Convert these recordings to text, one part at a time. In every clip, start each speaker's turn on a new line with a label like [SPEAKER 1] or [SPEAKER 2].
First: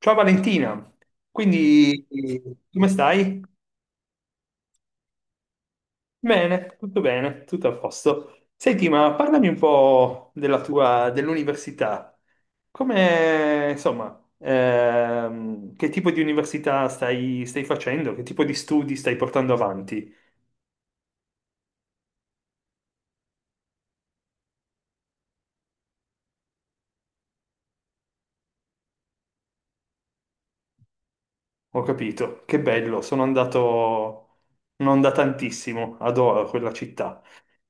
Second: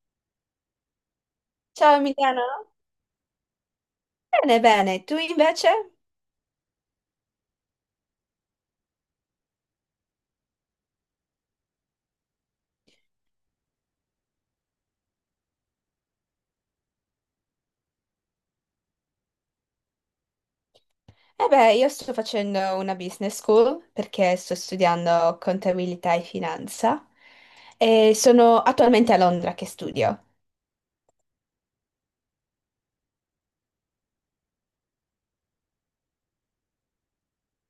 [SPEAKER 1] Ciao Valentina,
[SPEAKER 2] Ciao
[SPEAKER 1] quindi
[SPEAKER 2] Emiliano,
[SPEAKER 1] come stai?
[SPEAKER 2] bene, bene, tu invece?
[SPEAKER 1] Bene, tutto a posto. Senti, ma parlami un po' dell'università. Come, insomma, che tipo di università stai facendo? Che tipo di studi stai portando avanti?
[SPEAKER 2] Eh beh, io sto facendo una business school perché sto studiando contabilità e finanza e sono attualmente a Londra che studio.
[SPEAKER 1] Ho capito, che bello, sono andato, non da tantissimo, adoro quella città.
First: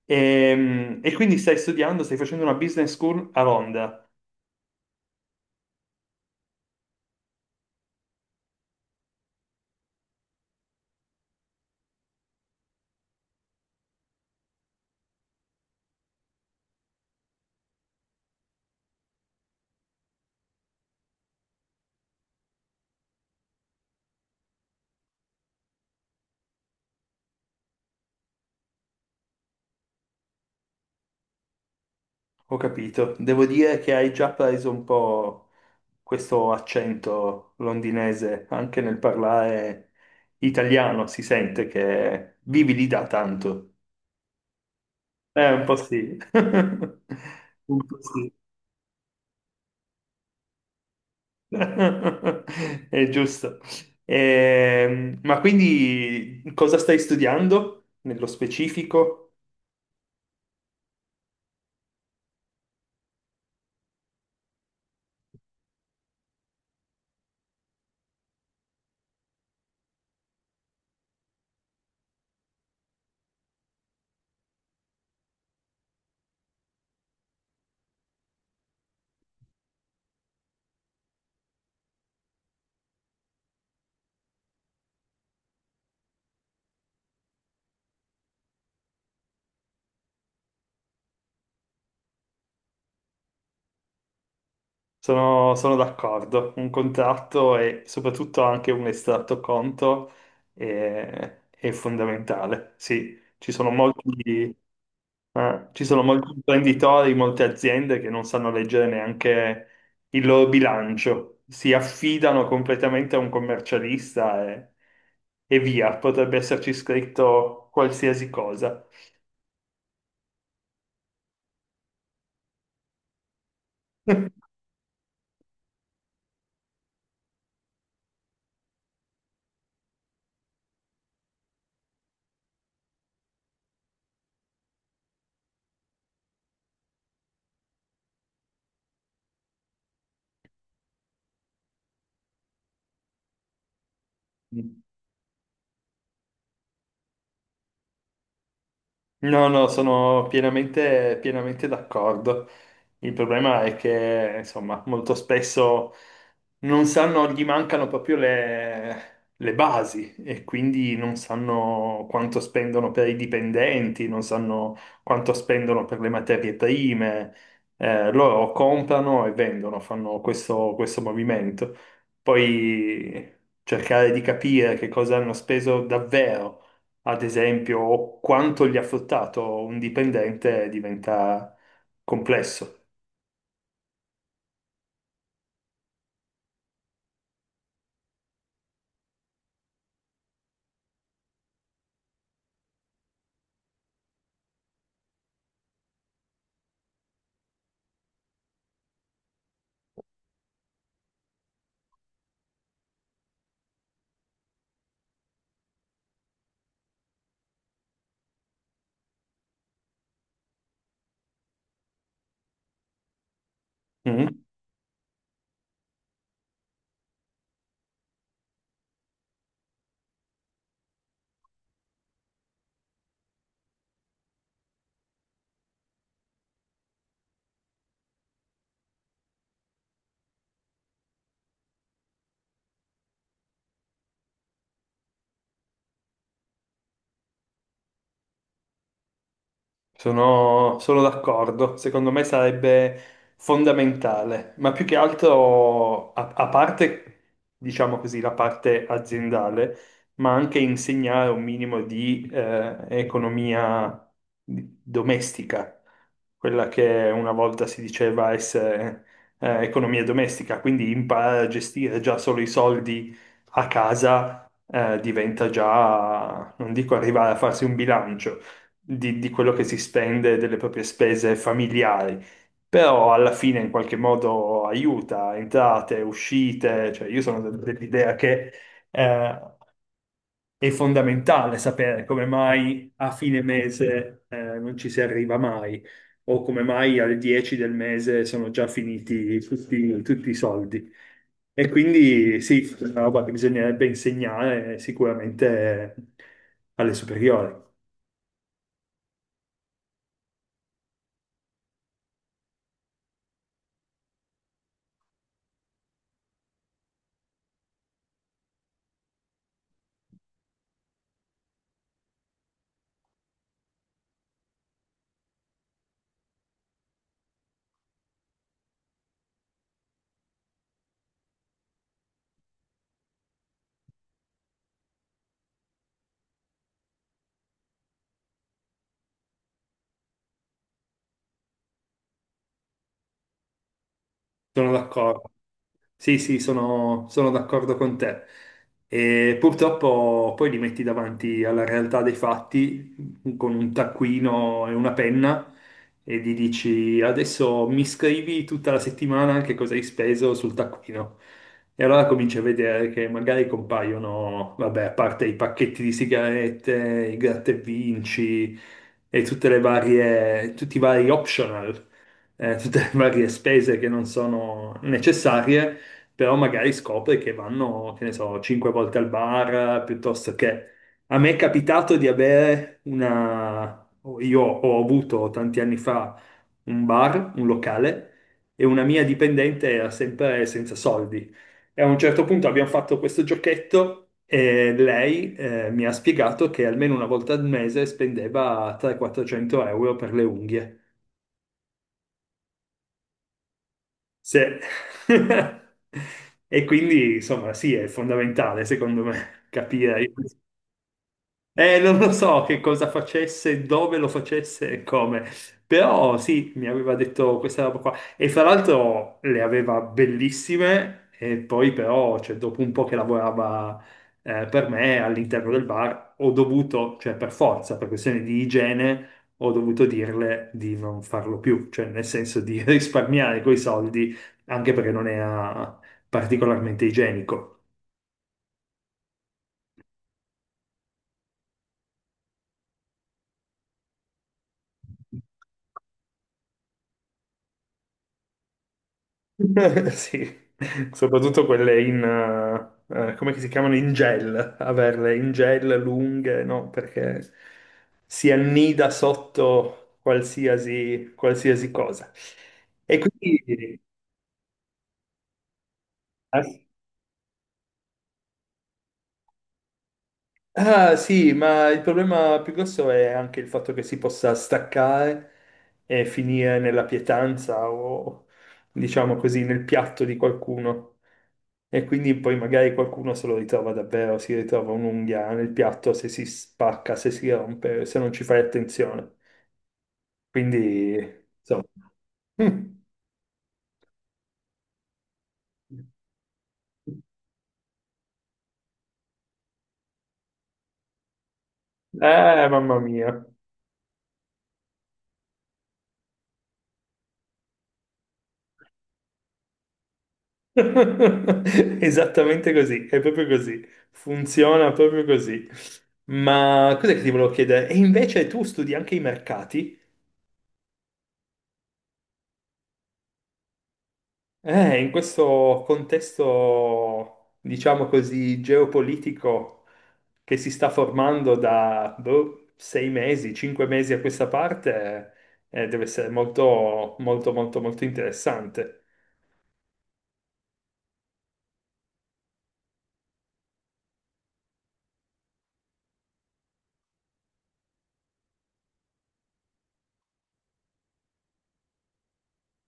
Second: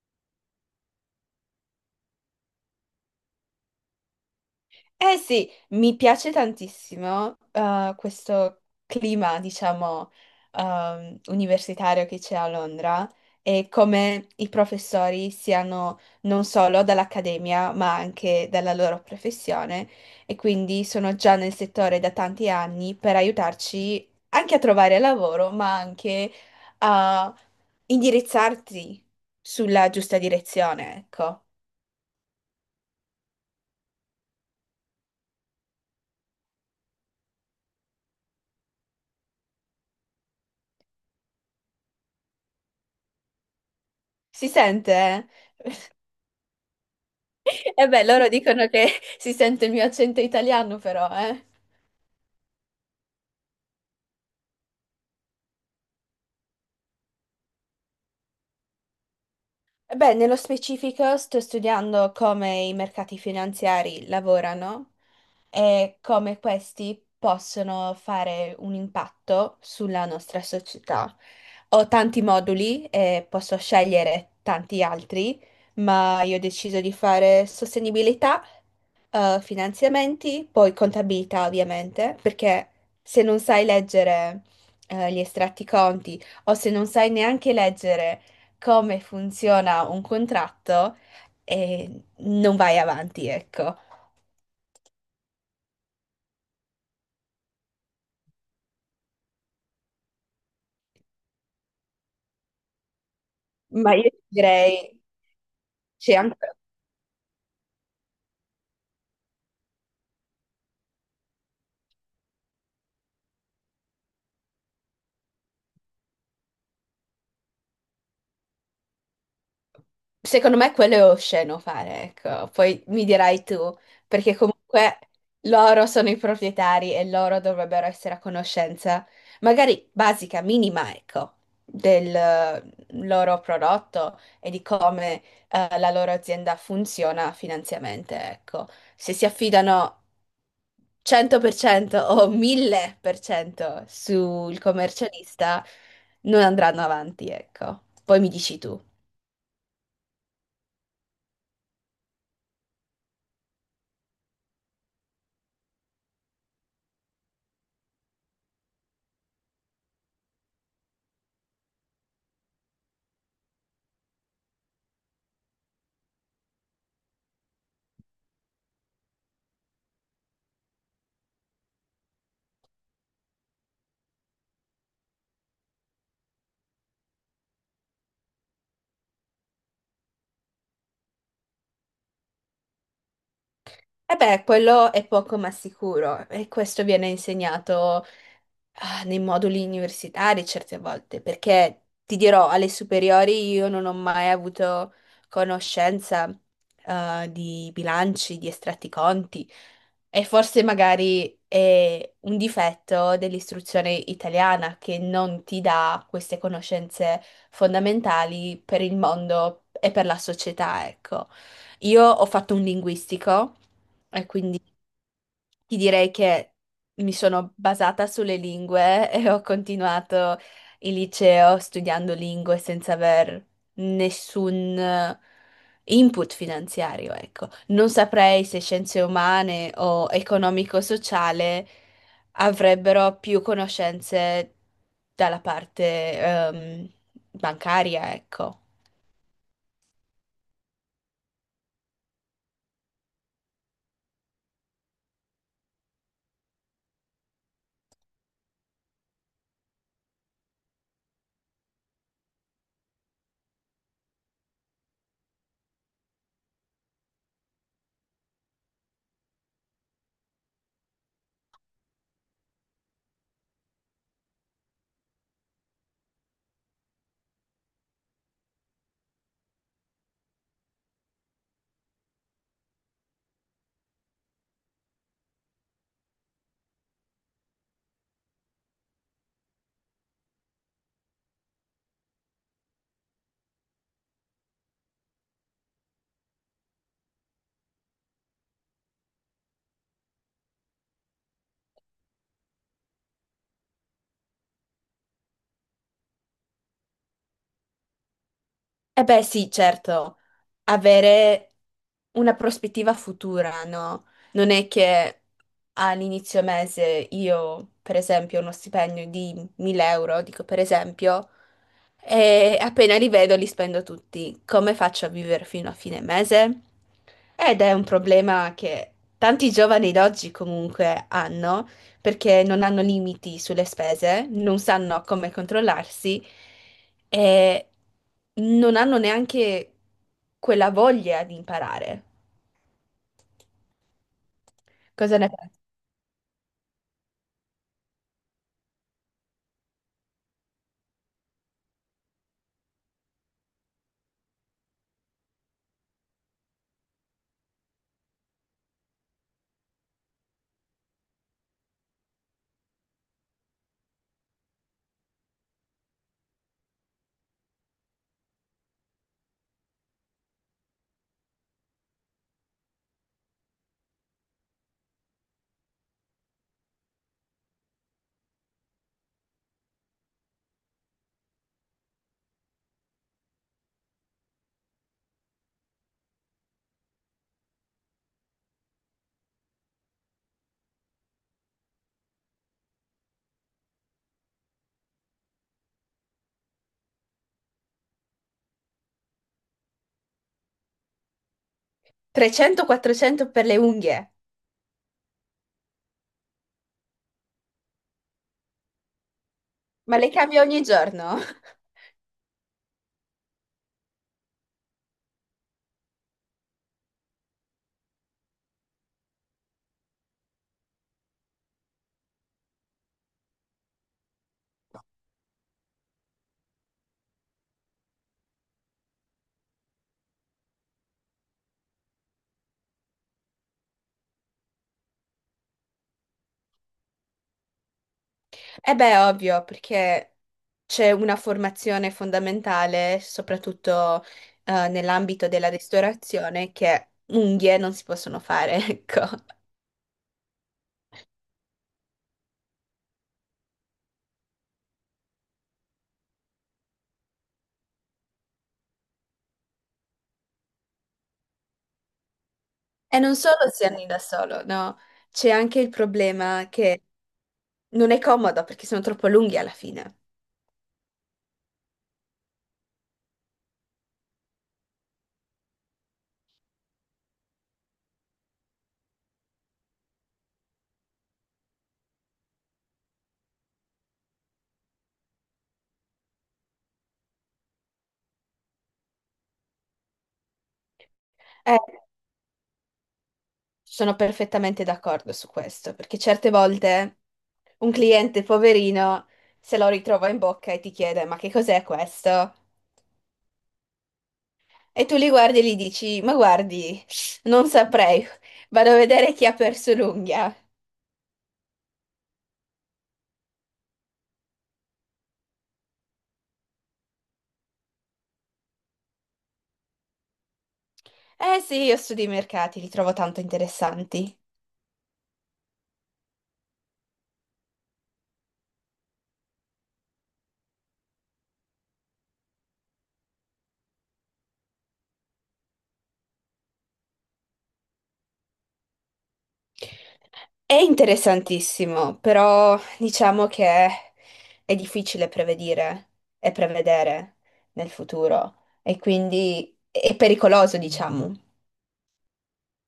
[SPEAKER 1] E quindi stai studiando, stai facendo una business school a Londra.
[SPEAKER 2] Eh sì, mi piace tantissimo questo clima, diciamo, universitario che c'è a Londra e come i professori siano non solo dall'accademia, ma anche dalla loro professione e quindi sono già nel settore da tanti anni per aiutarci anche a trovare lavoro, ma anche a indirizzarti sulla giusta direzione, ecco.
[SPEAKER 1] Ho capito. Devo dire che hai già preso un po' questo accento londinese anche nel parlare italiano, si sente che vivi lì da tanto.
[SPEAKER 2] Si sente? Eh?
[SPEAKER 1] Un po' sì. Un
[SPEAKER 2] E
[SPEAKER 1] po'
[SPEAKER 2] beh, loro
[SPEAKER 1] sì.
[SPEAKER 2] dicono che si sente il mio accento italiano, però, eh.
[SPEAKER 1] È giusto. Ma quindi cosa stai studiando nello specifico?
[SPEAKER 2] Beh, nello specifico sto studiando come i mercati finanziari lavorano e come questi possono fare un impatto sulla nostra società. Ho tanti moduli e posso scegliere tanti altri, ma io ho deciso di fare sostenibilità finanziamenti, poi contabilità ovviamente, perché se non sai leggere gli estratti conti o se non sai neanche leggere come funziona un contratto, non vai avanti, ecco.
[SPEAKER 1] Sono d'accordo, un contratto e soprattutto anche un estratto conto è fondamentale. Sì,
[SPEAKER 2] Ma io direi
[SPEAKER 1] ci sono
[SPEAKER 2] c'è
[SPEAKER 1] molti
[SPEAKER 2] anche
[SPEAKER 1] imprenditori, molte aziende che non sanno leggere neanche il loro bilancio, si affidano completamente a un commercialista e via, potrebbe esserci scritto qualsiasi cosa.
[SPEAKER 2] Secondo me quello è osceno fare, ecco. Poi mi dirai tu, perché comunque loro sono i proprietari e loro dovrebbero essere a conoscenza, magari basica, minima, ecco, del loro prodotto e di come la loro azienda funziona finanziariamente, ecco. Se si affidano 100% o 1000% sul commercialista, non andranno avanti, ecco. Poi mi dici tu.
[SPEAKER 1] No, no, sono pienamente, pienamente d'accordo. Il problema è che, insomma, molto spesso non sanno, gli mancano proprio le basi e quindi non sanno quanto spendono per i dipendenti, non sanno quanto spendono per le materie prime. Loro comprano e vendono, fanno questo movimento. Poi cercare di capire che cosa hanno speso davvero ad esempio, quanto gli ha fruttato un dipendente diventa complesso.
[SPEAKER 2] E beh, quello è poco ma sicuro e questo viene insegnato nei moduli universitari certe volte, perché ti dirò, alle superiori io non ho mai avuto conoscenza di bilanci, di estratti conti e forse magari è un difetto dell'istruzione italiana che non ti dà queste conoscenze fondamentali per il mondo e per la società, ecco. Io ho fatto un linguistico. E
[SPEAKER 1] Mm?
[SPEAKER 2] quindi ti direi che mi sono basata sulle lingue e ho continuato il liceo studiando lingue senza aver nessun input finanziario, ecco. Non saprei se scienze umane o economico-sociale avrebbero più conoscenze dalla parte, bancaria, ecco.
[SPEAKER 1] Sono d'accordo, secondo me sarebbe fondamentale, ma più che altro, a parte, diciamo così, la parte aziendale, ma anche insegnare un minimo di economia domestica, quella che una volta si diceva essere economia domestica, quindi imparare a gestire già solo i soldi a casa diventa già, non dico arrivare a farsi un bilancio di quello che si spende, delle proprie spese familiari, però alla fine in qualche modo aiuta entrate, uscite, cioè io sono dell'idea che eh, è fondamentale sapere come mai a fine mese non ci si arriva mai, o come mai alle 10 del mese sono già finiti tutti i soldi. E quindi sì, è una roba che bisognerebbe insegnare sicuramente alle superiori.
[SPEAKER 2] Eh beh, sì, certo, avere una prospettiva futura, no? Non è che all'inizio mese io, per esempio, ho uno stipendio di 1000 euro, dico per esempio, e appena li vedo li spendo tutti. Come faccio a vivere fino a fine mese? Ed è un problema che tanti giovani d'oggi comunque hanno, perché non hanno limiti sulle spese, non sanno come controllarsi e non hanno neanche quella voglia di imparare.
[SPEAKER 1] Sono
[SPEAKER 2] Cosa ne
[SPEAKER 1] d'accordo.
[SPEAKER 2] pensi?
[SPEAKER 1] Sì, sì, sono d'accordo con te. E purtroppo poi li metti davanti alla realtà dei fatti con un taccuino e una penna e gli dici adesso mi scrivi tutta la settimana che cosa hai speso sul taccuino. E allora cominci a vedere che magari compaiono, vabbè, a parte i pacchetti di sigarette, i gratta e vinci e tutti i vari optional, tutte le varie spese che non sono necessarie, però magari scopre che vanno, che ne so, cinque volte al bar, piuttosto che... A me è capitato di avere una... Io ho avuto tanti anni fa un bar, un locale, e una mia dipendente era sempre senza soldi. E a un certo punto abbiamo fatto questo giochetto e lei mi ha spiegato che almeno una volta al mese spendeva 300-400 euro per le unghie.
[SPEAKER 2] 300-400 per le unghie,
[SPEAKER 1] Sì. E quindi, insomma, sì, è fondamentale, secondo me,
[SPEAKER 2] ma
[SPEAKER 1] capire.
[SPEAKER 2] le cambio ogni giorno.
[SPEAKER 1] Non lo so che cosa facesse, dove lo facesse e come, però sì, mi aveva detto questa roba qua, e fra l'altro le aveva bellissime, e poi però, cioè, dopo un po' che lavorava per me all'interno del bar, ho dovuto, cioè per forza, per questioni di igiene, ho dovuto dirle di non farlo più, cioè nel senso di risparmiare quei soldi, anche perché non era particolarmente igienico.
[SPEAKER 2] Eh beh, ovvio, perché c'è una formazione fondamentale, soprattutto nell'ambito della ristorazione, che unghie non si possono fare, ecco.
[SPEAKER 1] Sì, soprattutto quelle come che si chiamano, in gel, averle in gel lunghe, no? Perché si annida sotto qualsiasi, qualsiasi cosa. E
[SPEAKER 2] E non solo si
[SPEAKER 1] quindi,
[SPEAKER 2] hanno da solo, no? C'è anche il problema
[SPEAKER 1] eh,
[SPEAKER 2] che non è comodo perché sono troppo lunghi alla fine.
[SPEAKER 1] ah sì, ma il problema più grosso è anche il fatto che si possa staccare e finire nella pietanza o, diciamo così, nel piatto di qualcuno, e quindi poi magari qualcuno se lo ritrova davvero, si ritrova un'unghia nel piatto se si spacca, se si rompe, se non ci fai attenzione. Quindi,
[SPEAKER 2] Eh,
[SPEAKER 1] insomma.
[SPEAKER 2] sono perfettamente d'accordo su questo,
[SPEAKER 1] Mm.
[SPEAKER 2] perché certe volte un cliente poverino se lo ritrova in bocca e ti chiede: ma che cos'è questo?
[SPEAKER 1] Mamma mia.
[SPEAKER 2] E tu li guardi e gli dici, ma guardi, non saprei, vado a vedere chi ha perso l'unghia.
[SPEAKER 1] Esattamente così, è proprio così, funziona proprio così. Ma cos'è che ti volevo chiedere? E invece tu studi anche i mercati?
[SPEAKER 2] Eh sì, io studio i mercati, li trovo tanto interessanti.
[SPEAKER 1] In questo contesto, diciamo così, geopolitico che si sta formando da boh, 6 mesi, 5 mesi a questa parte, deve essere molto, molto, molto, molto interessante.
[SPEAKER 2] È interessantissimo, però diciamo che è difficile prevedire e prevedere nel futuro e quindi è pericoloso, diciamo,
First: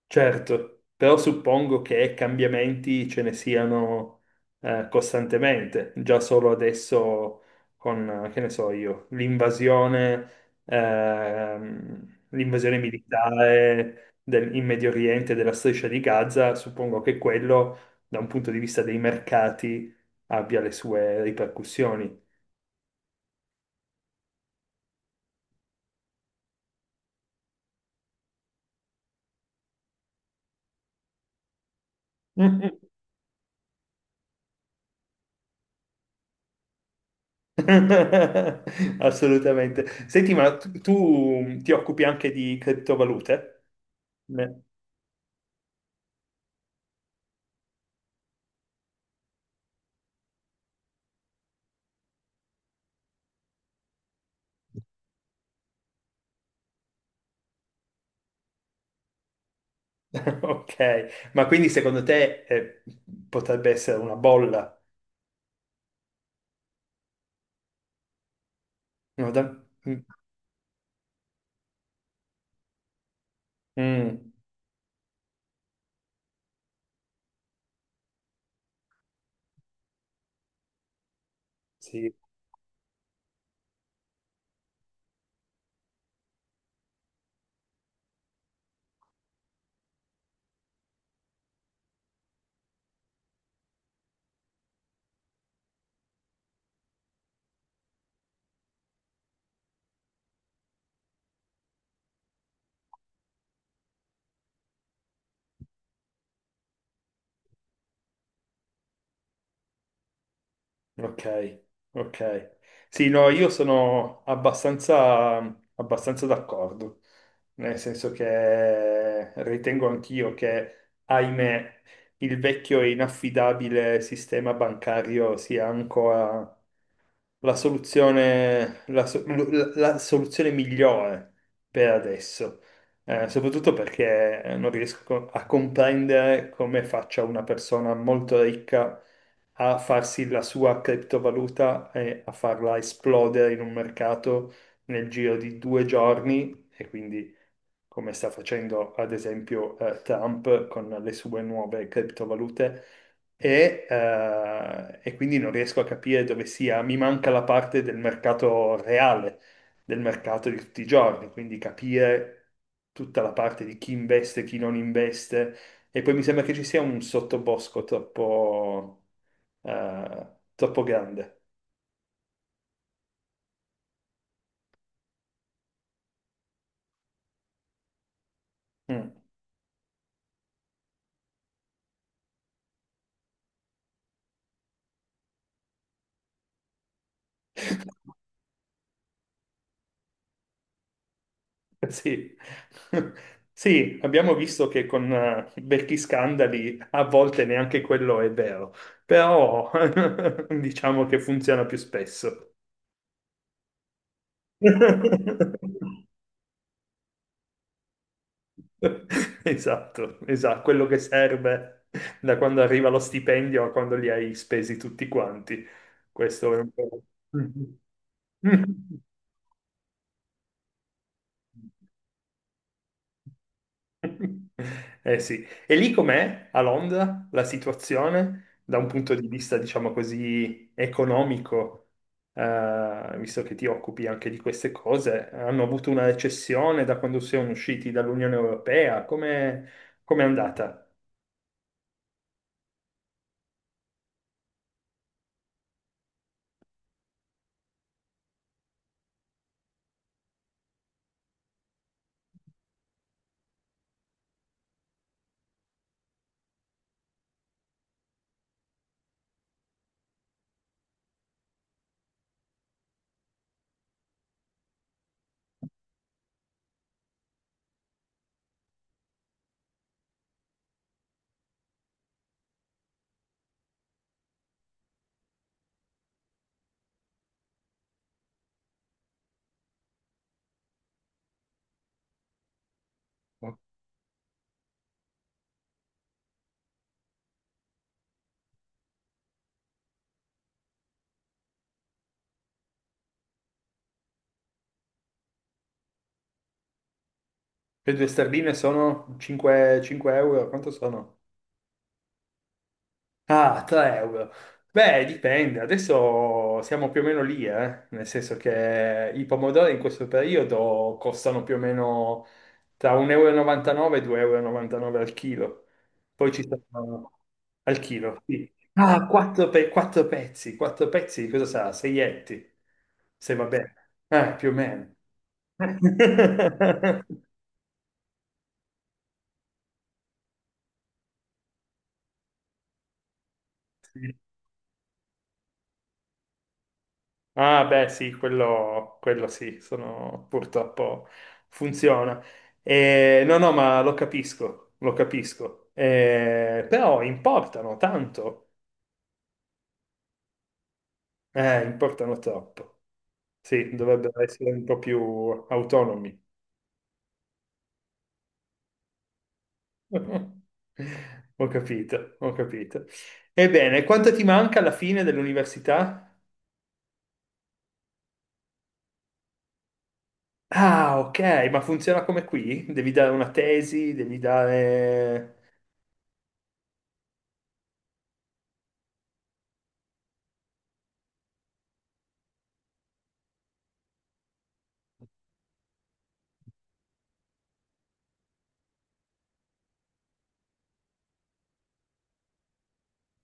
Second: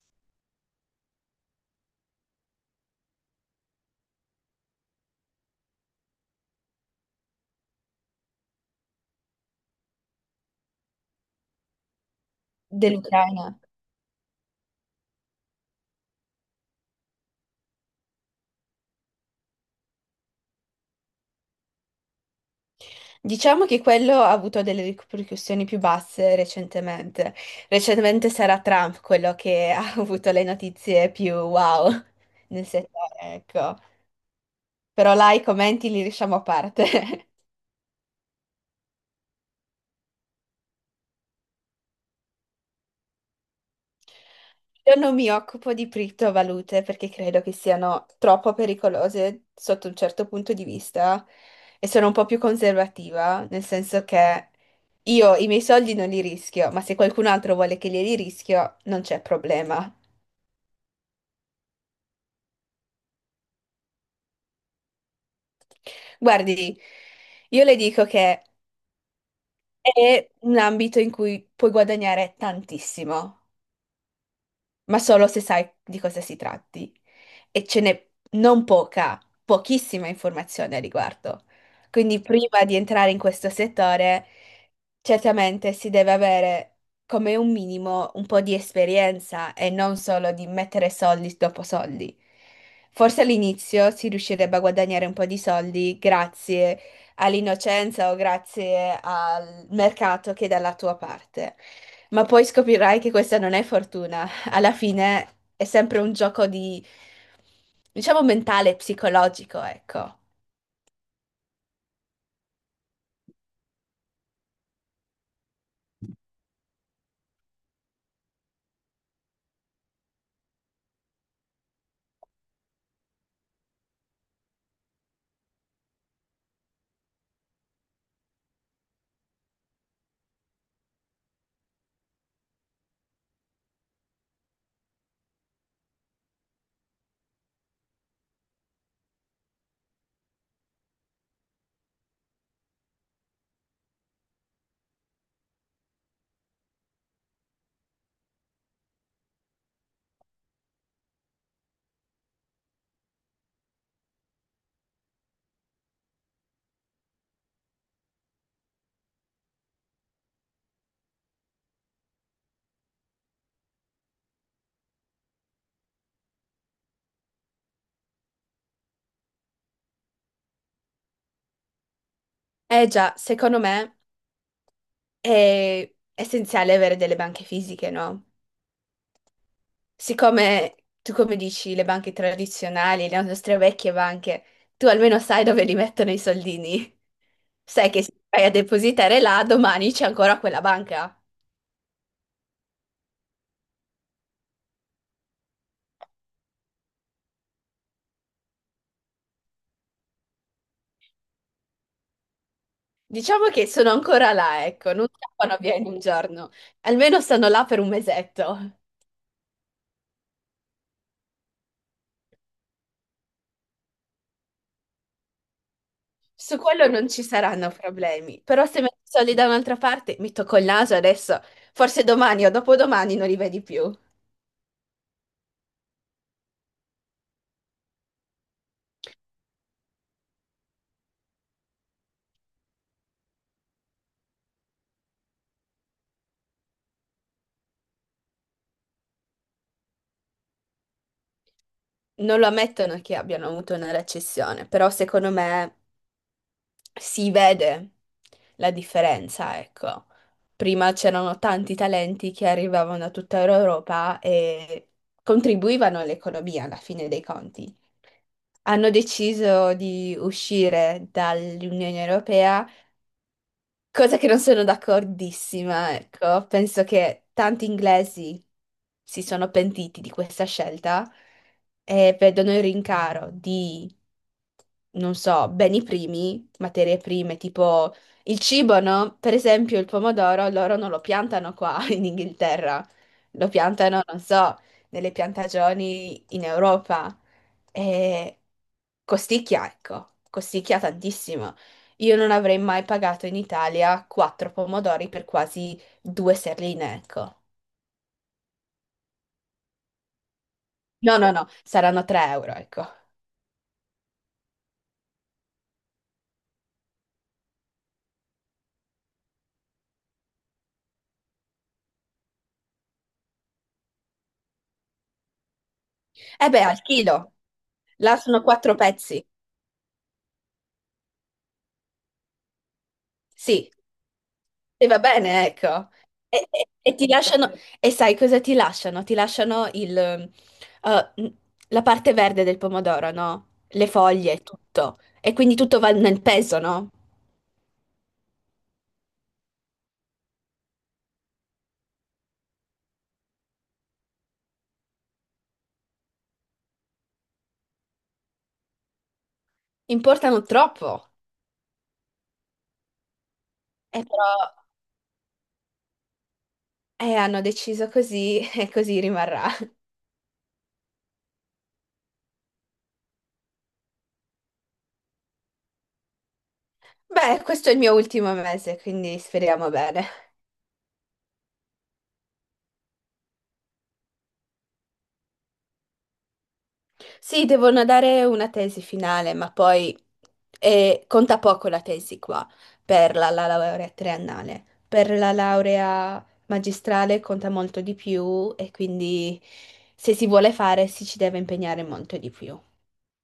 [SPEAKER 1] Certo, però suppongo che cambiamenti ce ne siano, costantemente, già solo adesso con, che ne so io, l'invasione
[SPEAKER 2] dell'Ucraina.
[SPEAKER 1] militare in Medio Oriente della striscia di Gaza. Suppongo che quello, da un punto di vista dei mercati, abbia le sue ripercussioni.
[SPEAKER 2] Diciamo che quello ha avuto delle ripercussioni più basse recentemente. Recentemente sarà Trump quello che ha avuto le notizie più wow nel
[SPEAKER 1] Mm-mm.
[SPEAKER 2] settore, ecco. Però là i commenti li lasciamo a parte.
[SPEAKER 1] Assolutamente. Senti, ma tu ti occupi anche di criptovalute?
[SPEAKER 2] Io non mi occupo di criptovalute perché credo che siano troppo pericolose sotto un certo punto di vista e sono un po' più conservativa, nel senso che io i miei soldi non li rischio, ma se qualcun altro vuole che li rischio, non c'è problema.
[SPEAKER 1] Ok, ma quindi secondo te, potrebbe essere una bolla?
[SPEAKER 2] Guardi, io le dico che
[SPEAKER 1] No, mm,
[SPEAKER 2] è un ambito in cui puoi guadagnare tantissimo,
[SPEAKER 1] mm,
[SPEAKER 2] ma solo se sai di cosa si tratti. E ce n'è non poca, pochissima informazione a riguardo.
[SPEAKER 1] sì,
[SPEAKER 2] Quindi prima di entrare in questo settore, certamente si deve avere come un minimo un po' di esperienza e non solo di mettere soldi dopo soldi. Forse all'inizio si riuscirebbe a guadagnare un po' di soldi grazie all'innocenza o grazie al mercato che è dalla tua parte, ma poi scoprirai che questa non è fortuna, alla fine è sempre un gioco di, diciamo, mentale e psicologico, ecco.
[SPEAKER 1] ok, ok. Sì, no, io sono abbastanza d'accordo, nel senso che ritengo anch'io che, ahimè, il vecchio e inaffidabile sistema bancario sia la soluzione, la, so- la- la soluzione migliore per adesso. Soprattutto perché non riesco a comprendere come faccia una persona molto ricca a farsi la sua criptovaluta e a farla esplodere in un mercato nel giro di 2 giorni, e quindi come sta facendo ad esempio Trump con le sue nuove criptovalute. E e quindi non riesco a capire dove sia, mi manca la parte del mercato reale, del mercato di tutti i giorni, quindi capire tutta la parte di chi investe, chi non investe, e poi mi sembra che ci sia un sottobosco eh, troppo grande.
[SPEAKER 2] Eh già, secondo me è essenziale avere delle banche fisiche, no?
[SPEAKER 1] Mm.
[SPEAKER 2] Siccome tu, come dici, le banche tradizionali, le nostre vecchie banche, tu almeno sai dove li mettono i soldini. Sai che se vai a depositare là, domani c'è ancora quella banca.
[SPEAKER 1] Sì. Sì, abbiamo visto che con vecchi scandali a volte neanche quello è vero, però diciamo che funziona più spesso.
[SPEAKER 2] Diciamo che sono ancora là, ecco, non scappano via in un giorno. Almeno stanno là per un mesetto.
[SPEAKER 1] Esatto, esatto, quello che serve da quando arriva lo stipendio a quando li hai spesi tutti quanti. Questo
[SPEAKER 2] Su
[SPEAKER 1] è un
[SPEAKER 2] quello
[SPEAKER 1] po'.
[SPEAKER 2] non ci saranno problemi, però se metto i soldi da un'altra parte, mi tocco il naso adesso, forse domani o dopodomani non li vedi più.
[SPEAKER 1] Eh sì, e lì com'è a Londra la situazione da un punto di vista, diciamo così, economico? Visto che ti occupi anche di queste cose, hanno avuto una recessione da quando siamo usciti dall'Unione Europea? Come è andata?
[SPEAKER 2] Non lo ammettono che abbiano avuto una recessione, però secondo me si vede la differenza, ecco. Prima c'erano tanti talenti che arrivavano da tutta Europa e contribuivano all'economia alla fine dei conti. Hanno deciso di uscire dall'Unione Europea. Cosa che non sono d'accordissima, ecco. Penso che tanti inglesi si sono pentiti di questa scelta e vedono il rincaro di, non so, beni primi, materie prime, tipo il cibo, no? Per esempio il pomodoro, loro non lo piantano qua in Inghilterra, lo
[SPEAKER 1] Le
[SPEAKER 2] piantano, non so, nelle piantagioni in Europa. E costicchia, ecco, costicchia tantissimo. Io non avrei mai pagato in Italia quattro pomodori per quasi due sterline, ecco.
[SPEAKER 1] due sterline sono 5, 5 euro, quanto
[SPEAKER 2] No,
[SPEAKER 1] sono?
[SPEAKER 2] no, no, saranno 3 euro, ecco.
[SPEAKER 1] Ah, 3 euro. Beh, dipende, adesso siamo più o meno lì, eh? Nel senso che i pomodori in questo periodo costano più o meno tra 1,99 e 2,99 euro e novantanove al chilo. Poi ci
[SPEAKER 2] Eh beh, al
[SPEAKER 1] sono
[SPEAKER 2] chilo.
[SPEAKER 1] al
[SPEAKER 2] Là
[SPEAKER 1] chilo,
[SPEAKER 2] sono
[SPEAKER 1] sì.
[SPEAKER 2] quattro
[SPEAKER 1] Ah,
[SPEAKER 2] pezzi.
[SPEAKER 1] 4 pezzi, di cosa sarà? 6 etti, se va
[SPEAKER 2] Sì,
[SPEAKER 1] bene. Più o
[SPEAKER 2] e
[SPEAKER 1] meno.
[SPEAKER 2] va bene, ecco. E, e ti lasciano, e sai cosa ti lasciano? Ti lasciano il, la parte verde del pomodoro, no? Le
[SPEAKER 1] Sì.
[SPEAKER 2] foglie, tutto. E quindi tutto va nel peso, no?
[SPEAKER 1] Ah, beh, sì, quello sì, sono, purtroppo funziona. No, no, ma lo capisco, lo capisco. Però importano tanto,
[SPEAKER 2] Importano troppo.
[SPEAKER 1] importano troppo. Sì,
[SPEAKER 2] E
[SPEAKER 1] dovrebbero
[SPEAKER 2] però,
[SPEAKER 1] essere un po' più autonomi.
[SPEAKER 2] hanno deciso così e così rimarrà.
[SPEAKER 1] Ho capito, ho capito. Ebbene, quanto ti manca alla fine dell'università?
[SPEAKER 2] Beh, questo è il mio ultimo mese, quindi speriamo bene.
[SPEAKER 1] Ah, ok, ma funziona come qui? Devi dare una tesi, devi dare...
[SPEAKER 2] Sì, devono dare una tesi finale, ma poi conta poco la tesi qua per la laurea triennale. Per la laurea magistrale conta molto di più e quindi se si vuole fare si ci deve impegnare molto di più.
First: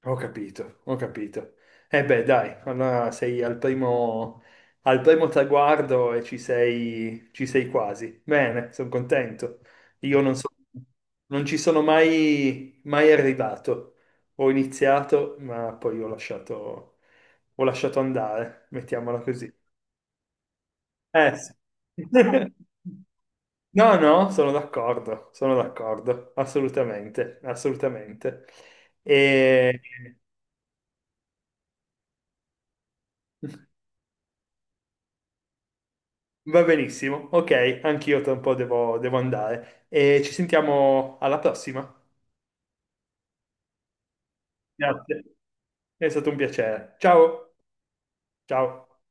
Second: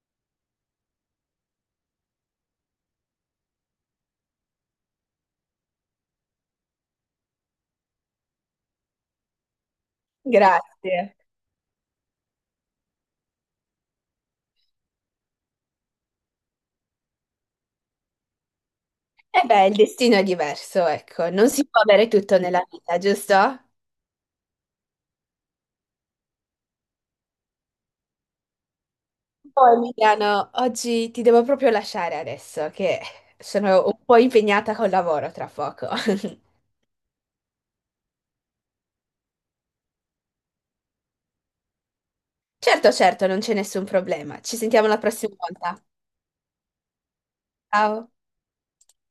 [SPEAKER 1] Ho capito, ho capito. E beh, dai, allora sei al primo traguardo e ci sei quasi. Bene, sono contento. Io non so,
[SPEAKER 2] Grazie.
[SPEAKER 1] non ci sono mai, mai arrivato. Ho iniziato, ma poi ho lasciato andare, mettiamola
[SPEAKER 2] E
[SPEAKER 1] così.
[SPEAKER 2] beh, il destino è diverso, ecco,
[SPEAKER 1] Eh
[SPEAKER 2] non
[SPEAKER 1] sì.
[SPEAKER 2] si può avere tutto nella vita, giusto?
[SPEAKER 1] No, no, sono d'accordo, assolutamente, assolutamente.
[SPEAKER 2] Oh,
[SPEAKER 1] E...
[SPEAKER 2] Emiliano, oggi ti devo proprio lasciare adesso che sono un po' impegnata col lavoro tra poco.
[SPEAKER 1] Va benissimo, ok, anch'io tra un po' devo andare. E ci sentiamo alla prossima.
[SPEAKER 2] Certo, certo, non c'è nessun problema. Ci sentiamo la
[SPEAKER 1] Grazie,
[SPEAKER 2] prossima volta.
[SPEAKER 1] è stato un piacere. Ciao,
[SPEAKER 2] Ciao.
[SPEAKER 1] ciao.